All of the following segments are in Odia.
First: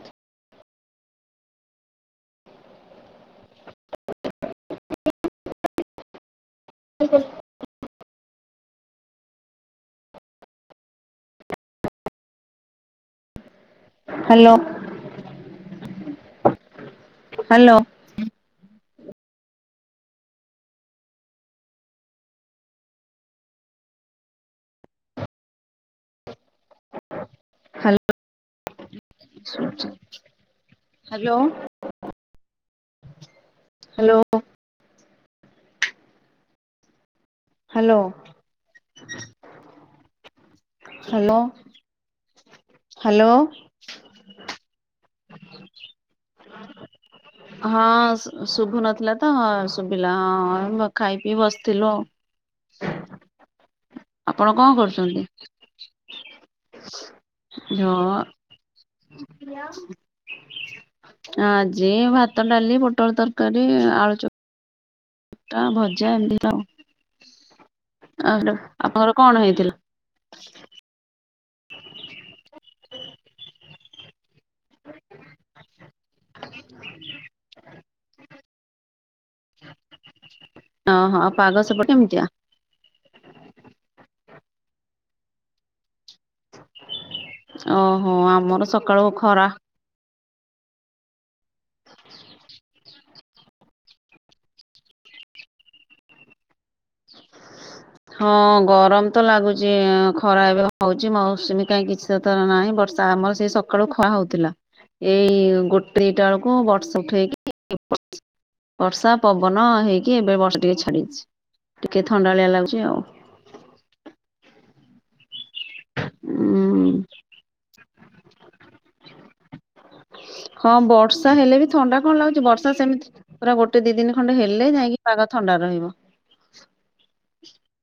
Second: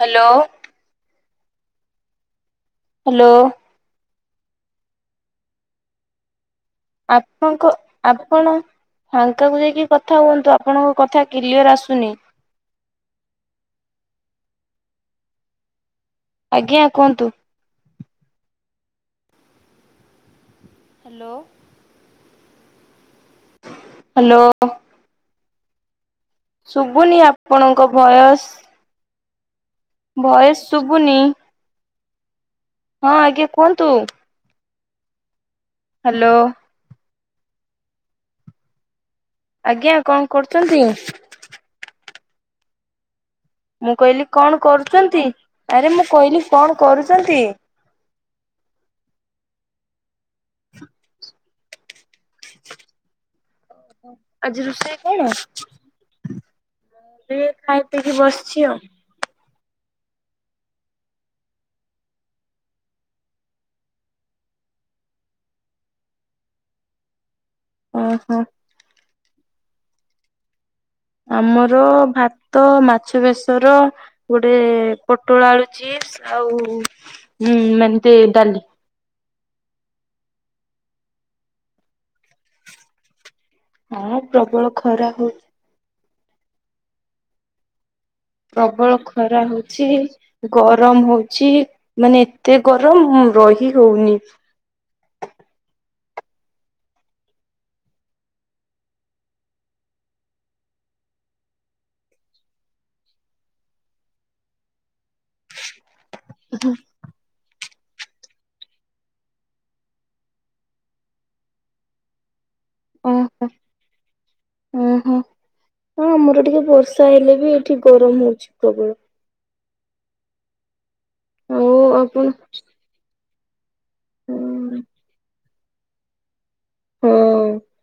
ହ୍ୟାଲୋ। ହ୍ୟାଲୋ। ଆପଣ ଙ୍କ ଆପଣ ଫାଙ୍କାକୁ ଯାଇକି କଥା ହୁଅନ୍ତୁ ଆପଣଙ୍କ କଥା କ୍ଲିୟର ଆସୁନି। ହ୍ୟାଲୋ। ଆଜ୍ଞା କୁହନ୍ତୁ। ହ୍ୟାଲୋ। ହ୍ୟାଲୋ। ହ୍ୟାଲୋ। ଶୁଭୁନି ଆପଣଙ୍କ ହ୍ୟାଲୋ ଭୟସ। [inaudible] ଭଏଜ ଶୁଭୁନି। ହ୍ୟାଲୋ ହଁ ଆଜ୍ଞା କୁହନ୍ତୁ। [inaudible] ହ୍ୟାଲୋ। ହ୍ୟାଲୋ। ଆଜ୍ଞା କଣ କରୁଚନ୍ତି? ହ୍ୟାଲୋ। ମୁଁ କହିଲି କଣ କରୁଚନ୍ତି ଆରେ ମୁଁ କହିଲି କଣ କରୁଚନ୍ତି? ହଁ ଶୁଭୁ ନଥିଲା ତ ହଁ ଶୁଭିଲା ହଁ ଖାଇ ପିଇ ବସିଥିଲୁ ଆଉ। ଆପଣ ଆଜି କଣ ରୋଷେଇ କରୁଛନ୍ତି? କଣ ଏ ଖାଇ ହଁ ପିଇକି ବସିଛି ଆଉ। [inaudible] ଆଜି ଭାତ ଡାଲି ପୋଟଳ ତରକାରୀ ଆଳୁ ଚକ୍ ଟା ଭଜା ଏମତି ତ [unintelligible] ଓହୋ। ଆପଣଙ୍କର କଣ ହେଇଥିଲା। ଆମର ଭାତ ମାଛ ବେସର ଗୋଟେ ପୋଟୋଳୋ ଆଳୁ ଚିପ୍ସ ଆଉ ଉଁ ମାନେ ତେ ଡାଲି। ଅ ହଁ ପାଗ ସେପ କେମିତିଆ। ହଁ ପ୍ରବଳ ଖରା ହୋଉ ଓହୋ ଆମର ସକାଳୁ ଖରା ଛି ଗରମ ହୋଉଛି ମାନେ ଏତେ ଗରମ ରହିହୋଉନି। ହଁ ଗରମ ତ ଲାଗୁଚି ଏଁ ଖରାପ ଏବେ ହଉଚି ମୌସୁମୀ କାଇଁ କିଛି [unintelligible] ନାହିଁ ବର୍ଷା ଆମର ସେ ସକାଳୁ ଖରା ହୋଉଥିଲା ଏଇ ଗୋଟ୍ ଦିଟା ଆଳୁକୁ ବର୍ଷ [unintelligible] ବର୍ଷା ପବନ ହେଇକି ଏବେ ବର୍ଷା ଟିକେ ଛାଡିଛି ଟିକେ ଥଣ୍ଡାଳିଆ ଲାଗୁ ଓହୋ ଓହୋ। ହଁ ଆମର ଟିକେ ଉଁ ବର୍ଷା ହେଲେ ବି ଏଠି ଗରମ ହୋଉଛି ପ୍ରବଳ। ହଁ ବର୍ଷା ହେଲେ ବି ଆଉ ଥଣ୍ଡା କଣ ଆପଣ ଲାଗୁଛି ବର୍ଷା ସେମିତି ପୁରା ଗୋଟେ ଦି ଦିନ ଖଣ୍ଡେ ହେଲେ ଯାଇକି ପାଗ ଥଣ୍ଡା ରହିବ। [unintelligible]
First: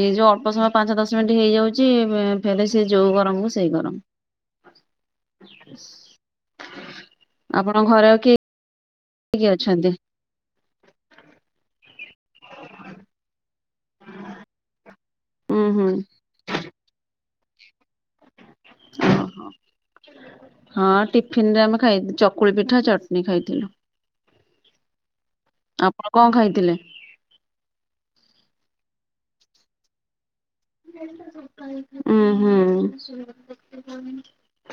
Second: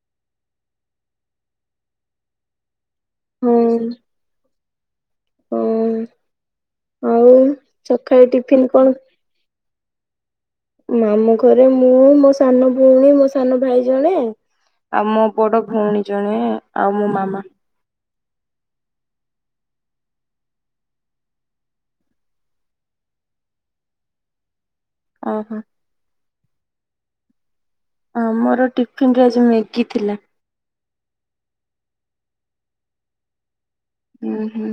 ଏଇ ଯେଉଁ ଅଳ୍ପ ସମୟ ପାଞ୍ଚ ଦଶ ମିନିଟ୍ ହେଇଯାଉଚି ବେ ଫେରେ ସେ ଯେଉଁ ଗରମକୁ ହଁ ସେଇ ଗରମ। ହଁ ଆଉ ଆପଣଙ୍କ ଘରେ ଆଉ ସକାଳେ କିଏ ଟିଫିନ କଣ କିଏ ଅଛନ୍ତି। ମାମୁଁ ଘରେ ମୁଁ ମୋ ସାନ ଭୋଉଣୀ ମୋ ସାନ ଭାଇ ଜଣେ ଆଉ ମୋ ହୁଁ ବଡ ଭୋଉଣୀ ହୁଁ ଜଣେ ଆଉ ମୋ ମାମା। [unintelligible] ହଁ ଟିଫିନ ରେ ଆମେ ଖାଇ ଚକୁଳି ପିଠା ଚଟ୍ନି ଖାଇଥିଲୁ। ଓହୋ ଆପଣ କଁ ଖାଇଥିଲେ। ଆମର ଟିଫିନ ରେ ଆଜି ମ୍ୟାଗି ଥିଲା। ଉଁହୁଁ। ଉଁହୁଁ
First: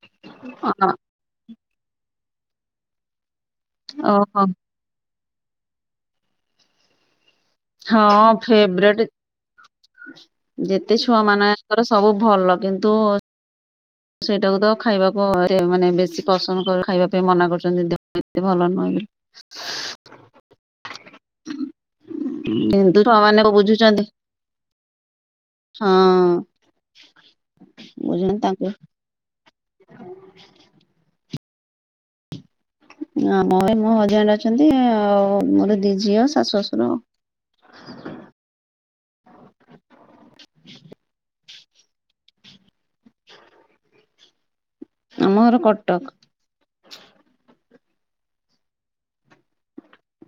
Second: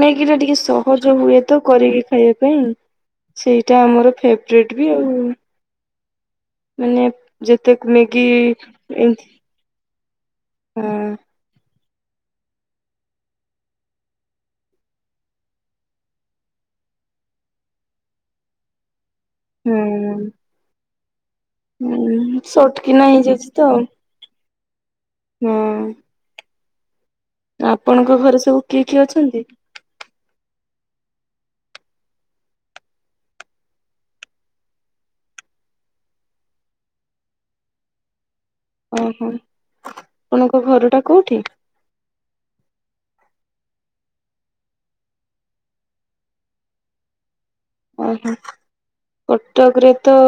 ମ୍ୟାଗି ଟା ଟିକେ ସହଜ ହୁଏ। ତ କରିକି ଖାଇବା ପାଇଁ ସେଇଟା ଆମର ଓହୋ ଫେବ୍ରେଟ୍ ବି ଆଉ। ମାନେ ଯେତେ ମ୍ୟାଗି ହଁ ଫେବ୍ରେଟ୍ ଏମତି ଯେତେ ହଁ ଛୁଆ ମାନେ ଙ୍କର ସବୁ ଭଲ କିନ୍ତୁ ସେଇଟାକୁ ତ ଖାଇବାକୁ ତେ ମାନେ ବେଶୀ ପସନ୍ଦ କରୁ ଖାଇବା ପାଇଁ ମନା କରୁଛନ୍ତି ଦେ ଏତେ ଭଲ [unintelligible] ହୁଁ। ହୁଁ ସଟ୍ କିନ୍ତୁ କିନା ଛୁଆ ମାନେ ହେଇଯାଉଛି ତ ଆଉ। ବୁଝୁଛନ୍ତି ହଁ। ଆପଣଙ୍କ ବୁଝୁଛନ୍ତି ଘରେ ସବୁ ତାଙ୍କୁ କିଏ କିଏ ଅଛନ୍ତି। [inaudible] ଆମ ଘରେ ମୋ ହଜବେଣ୍ଡେ ଅଛନ୍ତି ଆଉ ମୋରୋ ଦି ଝିଅ ଶାଶୁ ଶଶୁର ଆଉ। ଅହଁ ଆପଣଙ୍କ ଘର ଟା କୋଉଠି। ଆମ ଘର କଟକ। ଅହଁ କଟକରେ ତ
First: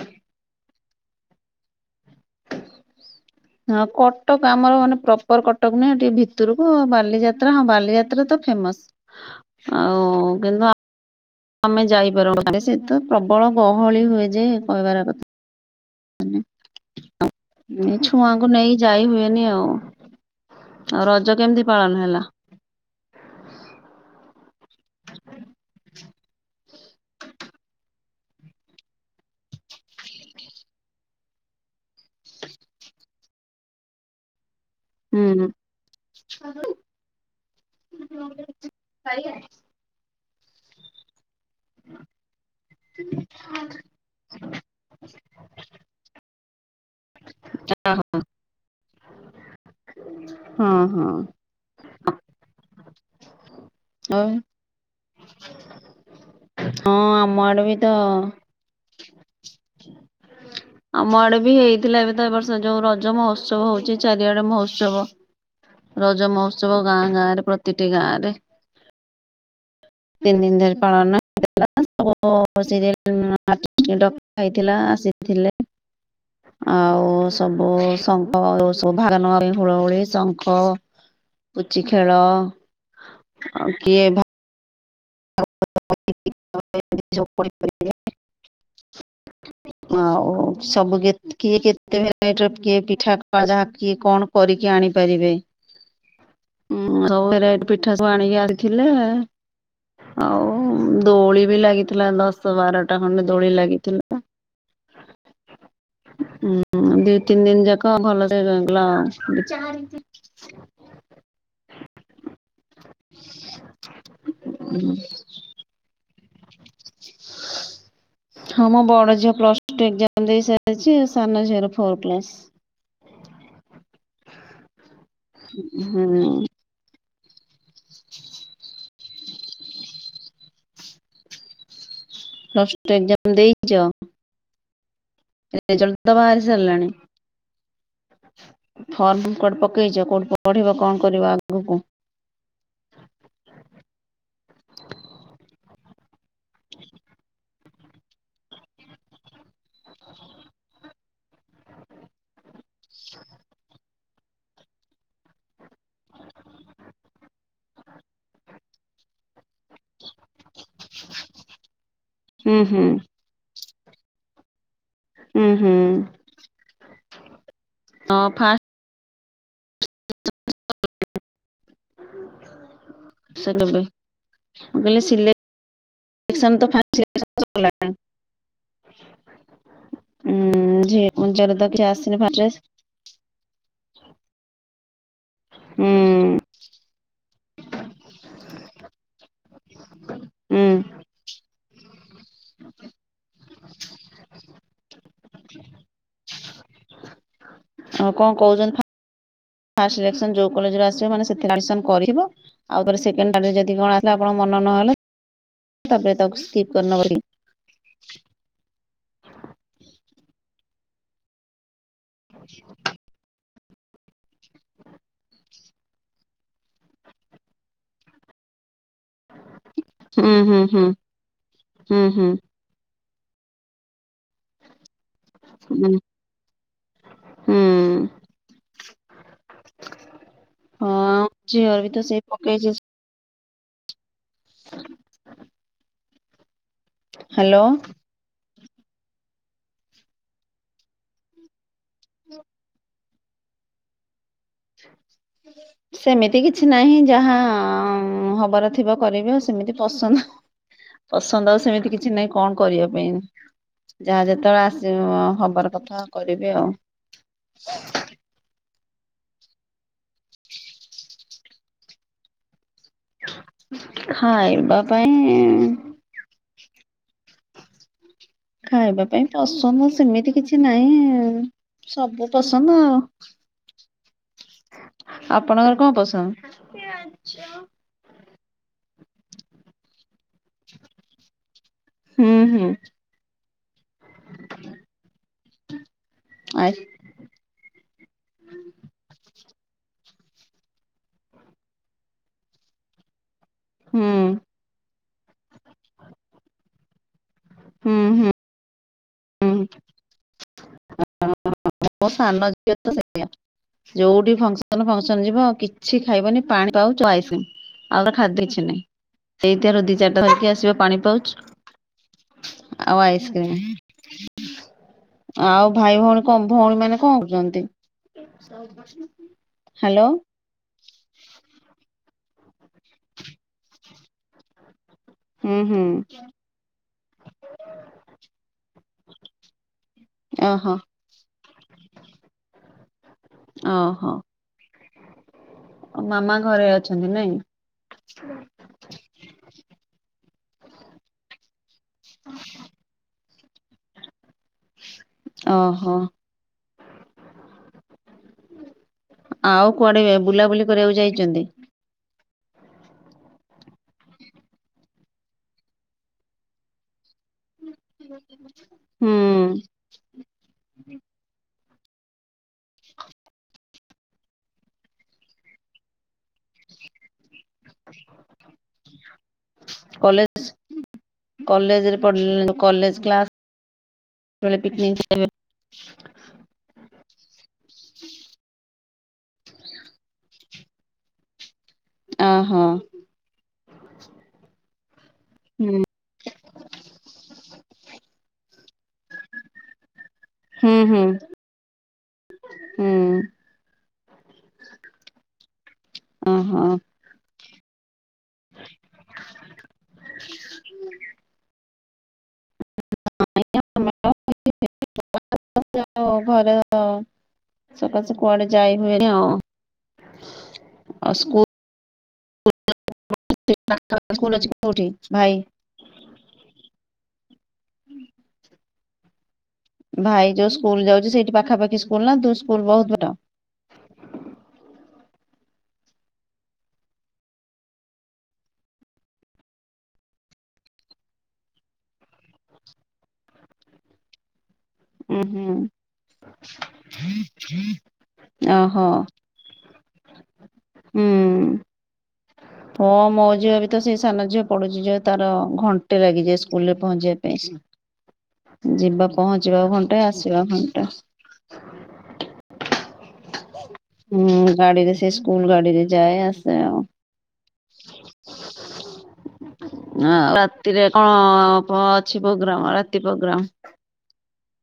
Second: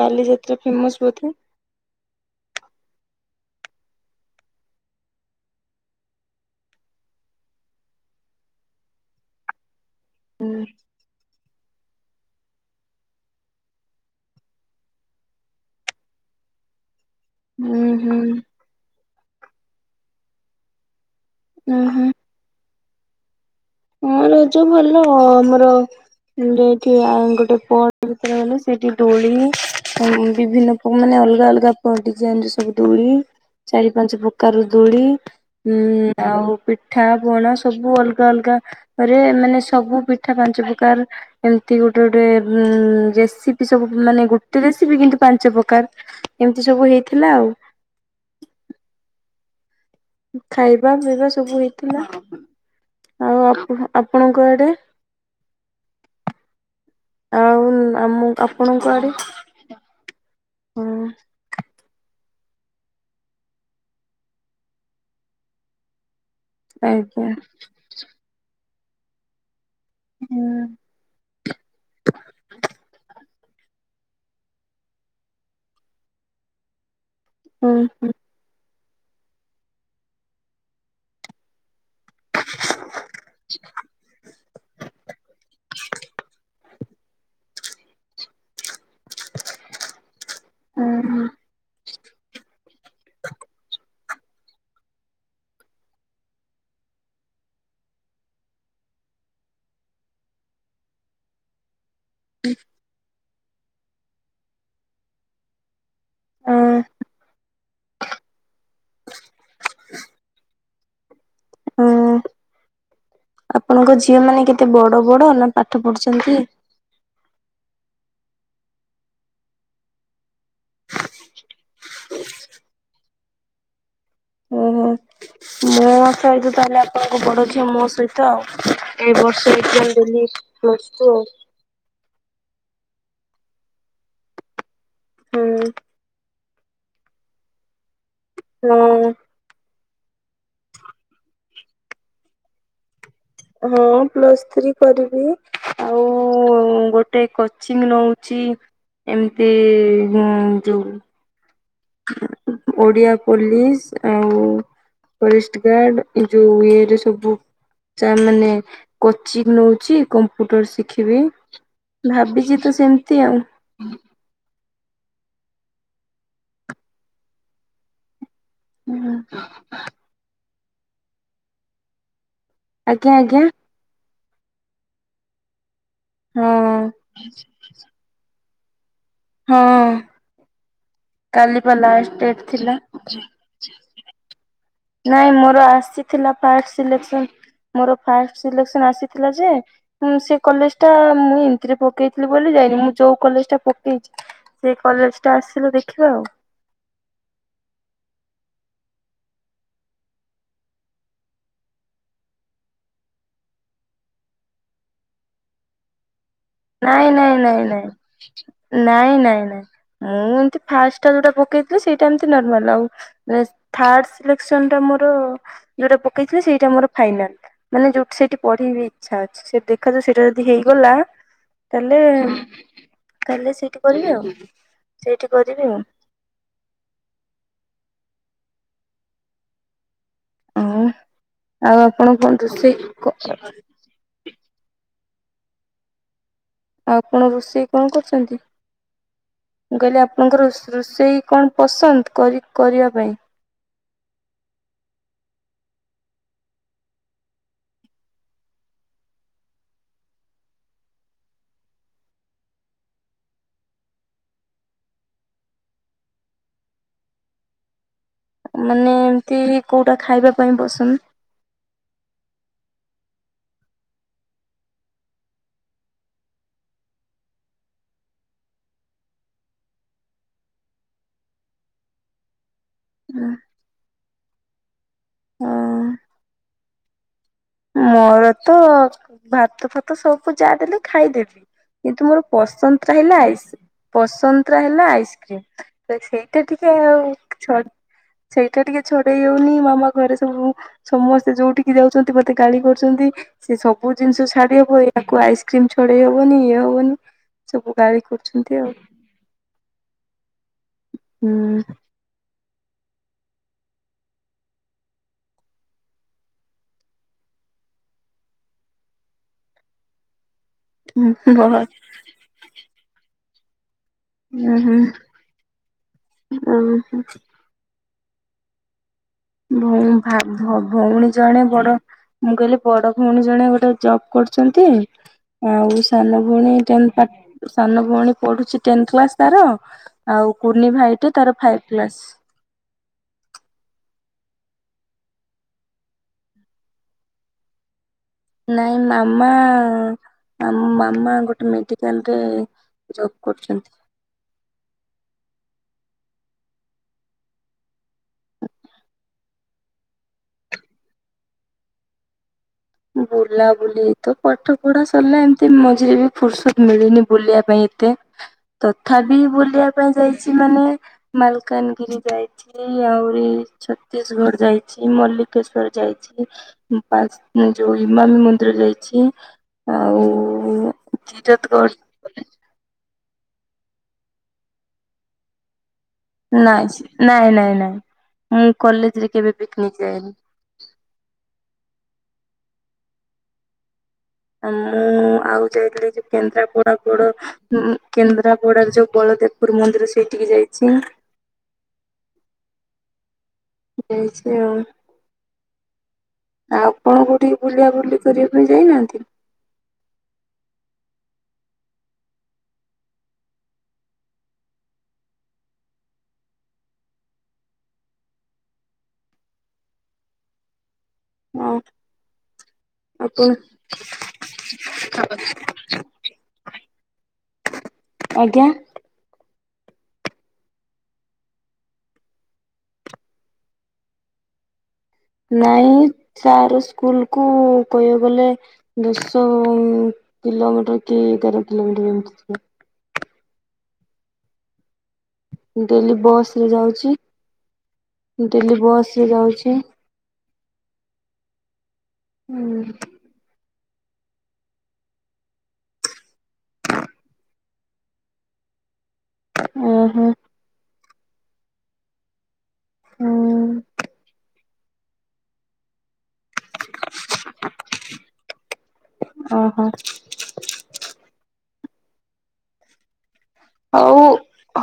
ବାଲିଯାତ୍ରା ଫେମସ୍ ବୋଧେ। ହଁ କଟକ ଆମର ମାନେ ପ୍ରପର୍ କଟକ ନୁହେଁ ଟିକେ ଭିତୁରୁକୁ ବାଲିଯା ତ୍ରା ହଁ ବାଲିଯାତ୍ରା ତ ଫେମସ୍ ଆଉ ଉୁଁ କିନ୍ତୁ ଆ ମେ ଯାଇରୁ [unintelligible] ସେ ତ ପ୍ରବଳ ଗହଳି ହୁଏ ଯେ କହିବାର କଥା [unintelligible] ହୁଁ ଛୁଆଙ୍କୁ ନେଇ ଯାଇ ହୁଏନି ଆଉ। ଆଉ ରଜ କେମିତି ଉୁଁ ପାଳନ ହୁଁ ହେଲା। ହଁ ରଜ ଭଲ ଆମର [unintelligible] ଏଇଠି ଆଁ ଗୋଟେ ପଟ ଭିତରେ ଗଲେ ସେଇଠି ଦୋଳି ଅନ୍ ବିଭିନ୍ନ ପ ମାନେ ଅଲଗା ଅଲଗା ପ ଡିଜାଇନ୍ ର ସବୁ ଦୋଳି ଚାରି ପାଞ୍ଚ ପ୍ର କାର ଦୋଳି ହୁଁ ଉଁ ଆଉ ପିଠା ପଣା ସବୁ ଅଲଗା ଅଲଗା ପରେ ମାନେ ସବୁ ପିଠା ପାଞ୍ଚ ପକାର ଏମତି ଗୋଟେ ଗୋଟେ ଉଁ ରେସିପି ସବୁ ମାନେ ଗୋଟେ ରେସିପି କିନ୍ତୁ ପାଞ୍ଚ ପ୍ରକାର। ଏମିତି ସବୁ ହେଇଥିଲା ଆଉ। [inaudible] ହଁ ଖାଇବା ହଁ ପିଇବା ସବୁ ହେଇଥିଲା। ଆଉ ଆପଣ ଆଉ ଆପଣଙ୍କ ଆଡ଼େ? ହଁ ଆମ ଆଡେ ଆଉ ବି ତ ଆମ ଆପଣଙ୍କ ଆଡେ? ହଁ ଆମ ଆଡେ ବି ହେଇଥିଲା ଏବେ ତ ଏବର୍ଷ ଯୋଉ ରଜ ମହୋତ୍ସବ ହଉଛି ଚାରିଆଡେ ମହୋତ୍ସବ। ରଜ ମହୋତ୍ସବ ଗାଁ ଗାଁ ଆଜ୍ଞା ରେ ପ୍ରତିଟି ଗାଁ ରେ। ତିନ ଦିନ ଧରି ହୁଁ ପାଳନ [unintelligible] ଆଉ ସବୁ ହୁଁ ସ [unintelligible] ହୁଳ ହୁଳି ଶଙ୍ଖ କୁଚି ଖେଳ। ଆଉ କିଏ ଭା [unintelligible] [inaudible] ଆଉ ଅ ସବୁ କେତ କିଏ କେତ କେତେ ଭେରାଇଟିର କିଏ ପିଠା ଯାହା କିଏ କଣ କରିକି ଆଣିପାରିବେ। ହୁଁ ସବୁ ଭେରାଇ ପିଠା ସବୁ ଆଣିକି ଆଇଥିଲେ। ଆଉ ଦୋଳି ବି ଲାଗିଥିଲା ଦଶ ବାରଟା ଖଣ୍ଡେ ଦୋଳି ଲାଗିଥିଲା। ଅ ହୁଁ ହୁଁ ଦି ତିନି ଦିନ ଯାକ ଭଲ ରେ ଗ ଗଲା [inaudible] ହୁଁ ଆପଣଙ୍କ ଝିଅ ମାନେ କେତେ ବଡ ବଡ ନା ପାଠ ପଢୁଛନ୍ତି? ହଁ ମୁଁ ବଡ ଝିଅ ପ୍ଲସ ଟୁ ଏକ୍ସାମ ଦେଇସାରିଛି ଆ ସାନ ଝିଅର ଫୋର କ୍ଲାସ। ଓ ହୋ ହୁଁ ମୁଁ ସହିତ ତାହେଲେ [unintelligible] ଅ ମୋ ସହିତ ଆଉ ଏଇ ବର୍ଷ ଏକ୍ଜାମ୍ ଦେଲି ପ୍ଲସ ଟୁ ଆଉ। ପ୍ଲସ ଟୁ ଏକ୍ସାମ ଦେଇଛ। ହୁଁ ରେଜଲ୍ଟ ତ ବାହାରି ସାରିଲାାଣି। ଫର୍ମ କୋଆଡେ ପକେଇଛ କୋଉଠି ପଢିବ କଣ କରିବ ଆଗକୁ? ହଁ ପ୍ଲସ୍ ଥ୍ରୀ କରିବି ଆଉ ଗୋଟେ କୋ କିଛି ବି ନଉଛି ଏମିତି ଉଁ ଯୋଉ ଓଡିଆ ପୋଲିସ ଆଉ ଫରେଷ୍ଟ ଗାର୍ଡ ଏ ଯୋଉ ଇଏରେ ସବୁ ଚା ମାନେ କୋଚିଂ ନଉଛି କମ୍ପୁଟର ଶିଖିବି ହୁଁ ଭାବିଛି ତ ହୁଁ ସେମିତି ଆଉ। ହୁଁ ହୁଁ ହ ଫା [inaudible] ଆଜ୍ଞା ଆଜ୍ଞା ସେ ନେବେ ମୁଁ କଲି ସିଲ ହଁ [unintelligible] ହଁ ଝିଅର କାଲି ତ ପା କିଛି ଆସିନି ଲାଷ୍ଟ ଫାଷ୍ଟ ଡେଟ ରେ ଥିଲା। ନାଇଁ ମୋର ହୁଁ ଆସିଥିଲା ଫାଷ୍ଟ ସିଲେକ୍ସନ ମୋର ଫାଷ୍ଟ ସିଲେକ୍ସନ ଆସିଥିଲା ଯେ ହୁଁ ସେ ହୁଁ କଲେଜ ଟା ମୁଁ ଏମତିରେ ପକେଇଥିଲି ବୋଲି ଯାଇନି ମୁଁ ଯୋଉ କଲେଜ ଟା ପକେଇଛି ସେ କଲେଜ ଟା ଆସିଲ ଦେଖିବା ଆଉ। ଆଉକଣ କୋଉଚନ୍ତି ଫା ଫାଷ୍ଟେ ସିଲେସନ୍ ଯୋଉ କଲେଜରେ ଆସିବ ମାନେ ସେକେଣ୍ଡେ ଆଡ଼ିମିସନ୍ କରିବ। ଆଉ ଥରେ ସେକେଣ୍ଡ ଥାର୍ଡ ଯଦି କଣ ଆସିଲା ଆପଣଙ୍କ ମନ ନହେଲେ ତା ପରେ ତାକୁ ସି ନାଇଁ ନାଇଁ ନାଇଁ ନାଇଁ ନାଇଁ ନାଇଁ ମୁଁ ଏମିତି ଫାଷ୍ଟେ ଯୋଉଟା ପକେଇ ସେଇଟା ଏମତି ନର୍ମାଲ ଆଉ ବେସ୍ ଥାର୍ଡ ସିଲେକ୍ସନ ଟା ମୋର ଯୋଉଟା ପକେଇଥିଲେ ସେଇଟା ମୋର ଫାଇନାଲ ମାନେ ଯୋଉଠି ସେଇଠି ପଢ଼ି ବି ଇଚ୍ଛା ଅଛି ସେ ଦେଖାଯାଉ ସେଇଟା ହୁଁ ଯଦି ହୁଁ ହୁଁ ହେଇଗଲା ତାଲେ ହୁଁ ହୁଁ ତାଲେ ସେଇଠି କରିବି ଆଉ। ସେଇଠି କରିବି ଆଉ ହୁଁ। ହୁଁ। ଆଉ ହଁ ଆଉ ଝିଅର ବି ତ ଆପଣ ସେଇ କଣ ପକେଇଚି। [unintelligible] ଆପଣ ହ୍ୟାଲୋ। ରୋଷେଇ କଣ କରୁଛନ୍ତି ମୁଁ କହିଲି ଆପଣଙ୍କର ରୋଷ ରୋଷେଇ କଣ? ପସନ୍ଦ କରି କରିବା ପାଇଁ। ହୁଁ ସେମିତି କିଛି ନାହିଁ ଯାହା ହବାର ଥିବ କରିବି ଆଉ ସେମିତି ପସନ୍ଦ ପସନ୍ଦ ଆଉ ସେମିତି କିଛି ନାହିଁ କଣ କରିବା ପାଇଁ। ଯାହା ଯେତେବେଳେ ଆସିବ ହବାର କଥା କରିବି ଆଉ। ମାନେ ଏମତି କୋଉଟା ଖାଇବା ପାଇଁ ବସନ୍? ଖାଇବା ପାଇଁ ଖାଇବା ପାଇଁ ପସନ୍ଦ ସେମିତି କିଛି ନାଇଁ। ସବୁ ପସନ୍ଦ ଆଉ ଆପଣଙ୍କର ହଁ। କଣ ପସନ୍ଦ? ପିଆଚ ମୋର ତ ଭାତ ଫାତ ସବୁ ଯା ଦେଲେ ଖାଇଦେବି। କିନ୍ତୁ ମୋର ହୁଁ ହୁଁ ପସନ୍ଦଟା ହେଲା ଆଇସ୍। ପସନ୍ଦରା ହେଲା ଆଇସ୍କ୍ରିମ ତ ସେଇଟା ଆ ଟିକେ ଛ ସେଇଟା ଟିକେ ଛଡ଼େଇ ହଉନି ମାମା ଘରେ ସବୁ ସମସ୍ତେ ଯୋଉଠିକି ଯାଉଚନ୍ତି ତେ ଗାଳି କରୁଛନ୍ତି। ସେ ସବୁ ହୁଁ ଜିନିଷ ଛାଡ଼ି ହବ ଇୟାକୁ ଆଇସ୍କ୍ରିମ ଛଡ଼େଇ ହବନି ଇଏ ହବନି। ସବୁ ଗାଳି ହୁଁ ହୁଁ କରୁଛନ୍ତି ଆଉ। ହୁଁ। ହୁଁ। ମୋ ସାନ ଝିଅ ତ ସେୟା। ଯୋଉଠି ଫଙ୍କସନ ଫଙ୍କସନ ଯିବ ଆଉ କିଛି ଖାଇବନି ପାଣି ପାଉଚ ଆଇସ ଆଉର ଖାଦ୍ୟ ଛି ନାହିଁ ସେଇଥିରୁ ଦି ଚାରିଟା ଧରିକି ଆସିବ। ପାଣି ପାଉଚ ବହତ ଆଉ ଆଇସ୍କ୍ରିମ। ହୁଁ ହୁଁ। ଆଉ ଭାଇ ଭଉଣୀ କ ଭଉଣୀ ମାନେ କଣ କରୁଛନ୍ତି? [unintelligible] ଭ ଭଉଣୀ ଜଣେ ବଡ଼ ମୁଁ କହିଲି ବଡ଼ ଭଉଣୀ ଜଣେ ଗୋଟେ ଜବ୍ କରୁଛନ୍ତି। ହୁଁ ଆଉ ହୁଁ ସାନ ଭଉଣୀ ଟେନ ସାନ ଭଉଣୀ ପଢ଼ୁଛି ଟେନଥ କ୍ଲାସ ତାର। ଆଉ କୁନି ଓହୋ ଭାଇଟେ ତାର ଫାଇଭ କ୍ଲାସ୍। ଓହୋ। ଆ ମାମା ଘରେ ଅଛନ୍ତି ନାଇଁ? ନାଇଁ ମାମା ଆମ ମାମା ଗୋଟେ ମେଡିକାଲରେ ଜବ୍ କରୁଛନ୍ତି। ଓହୋ। ଆଉ କୁଆଡ଼େ ବୁଲାବୁଲି କରିବାକୁ ଯାଇଛନ୍ତି? ବୁଲା ବୁଲି ତ ପାଠ ପଢା ସରିଲା ଏମିତି ମଝିରେ ବି ଫୁର୍ସୁତ ମିଳିନି ବୁଲିବା ପାଇଁ। ତେ ହୁଁ ତଥାପି ବୁଲିବା ପାଇଁ ଯାଇଛି ମାନେ ମାଲକାନଗିରି ଯାଇଚି। ଚି ଆଉରି ଛତିଶଗଡ଼ ଯାଇଛି ମଲ୍ଲିକେଶ୍ଵର ଯାଇଛି ପାନ୍ ଯୋଉ ଇମାମି ମନ୍ଦିର ଯାଇଛି ଆଉ ଚିରତ ଗ କଲେ କଲେଜ କ୍ଲା ବେଳେ ପିକନିକ ନାଇଁ ନାଇଁ ନାଇଁ ନାଇଁ ମୁଁ କଲେଜରେ କେବେ ପିକନିକ ଯାଇନି। ଅହୋ। ମୁଁ ଆଉ ଯାଇଥିଲି ଯୋଉ କେନ୍ଦ୍ରାପଡା ପୋଡ କେନ୍ଦ୍ରାପଡା ଯୋଉ ବଳଦେବପୁର ମନ୍ଦିର ସେଠିକି ହୁଁ ଯାଇଛି। ହୁଁ ହୁଁ। ଯାଇଛି ଆଉ ଆଉ ଓହୋ ଆପଣ କୋଉଠିକି ବୁଲାବୁଲି କରିବା ପାଇଁ ଯାଇନାହାନ୍ତି? ହୁଁ [inaudible] ଓ ଘରେ ସକାଶେ କୁଆଡେ ଯାଇ ହୁଏନି ଆଉ ଅ ସ୍କୁ ହଁ ଆପଣ [inaudible] ଆଜ୍ଞା। ଭାଇ ଯୋଉ ସ୍କୁଲ ଯାଉଛି ସେଇଠି ପାଖାପାଖି ସ୍କୁଲ ନା ତୁ ସ୍କୁଲ ବହୁତ ଦୂର। ନାଇଁ ସାର୍ ସ୍କୁଲକୁ କହିବାକୁ ଗଲେ। ଦଶ କିଲୋମିଟର କି ଏଗାର କିଲୋମିଟର ଏମିତି ହୁଏ। ଡେଲି ବସ ରେ ହଁ ଯାଉଛି ହୁଁ ଡେଲି ବସ ରେ ଯାଉଛି। ଓହୋ। ହୁଁ ହୁଁ। ହଁ ମୋ ଝିଅ ବି ତ ସେଇ ସାାନ ଝିଅ ପଡୁଛି ଯୋଉ ତାର ଘଣ୍ଟେ ଲାଗିଯାଏ ସ୍କୁଲରେ ପହଞ୍ଚିବା ପାଇଁ। ଯିବା ପହଞ୍ଚିବା ଓହୋ ଘଣ୍ଟାଏ ଆସିବା ଘଣ୍ଟା। ହୁଁ ହୁଁ ଗାଡିରେ ସେ ସ୍କୁଲ ଗାଡିରେ ଯାଏ ଆସେ ଆଉ ଓହୋ ଆ ରାତିରେ କଣ ଅଛି ପ୍ରୋଗ୍ରାମ ରାତି ପ୍ରୋଗ୍ରାମ ହଉ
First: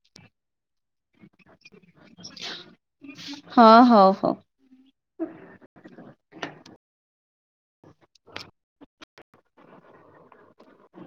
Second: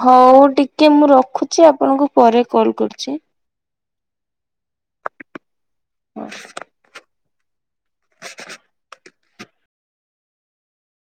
ହଉ ଟିକେ ମୁଁ ରଖୁଛି ଆପଣଙ୍କୁ ପରେ କଲ୍ କରୁଛି। ହଁ ହଉ ହଉ। ଅଫ୍।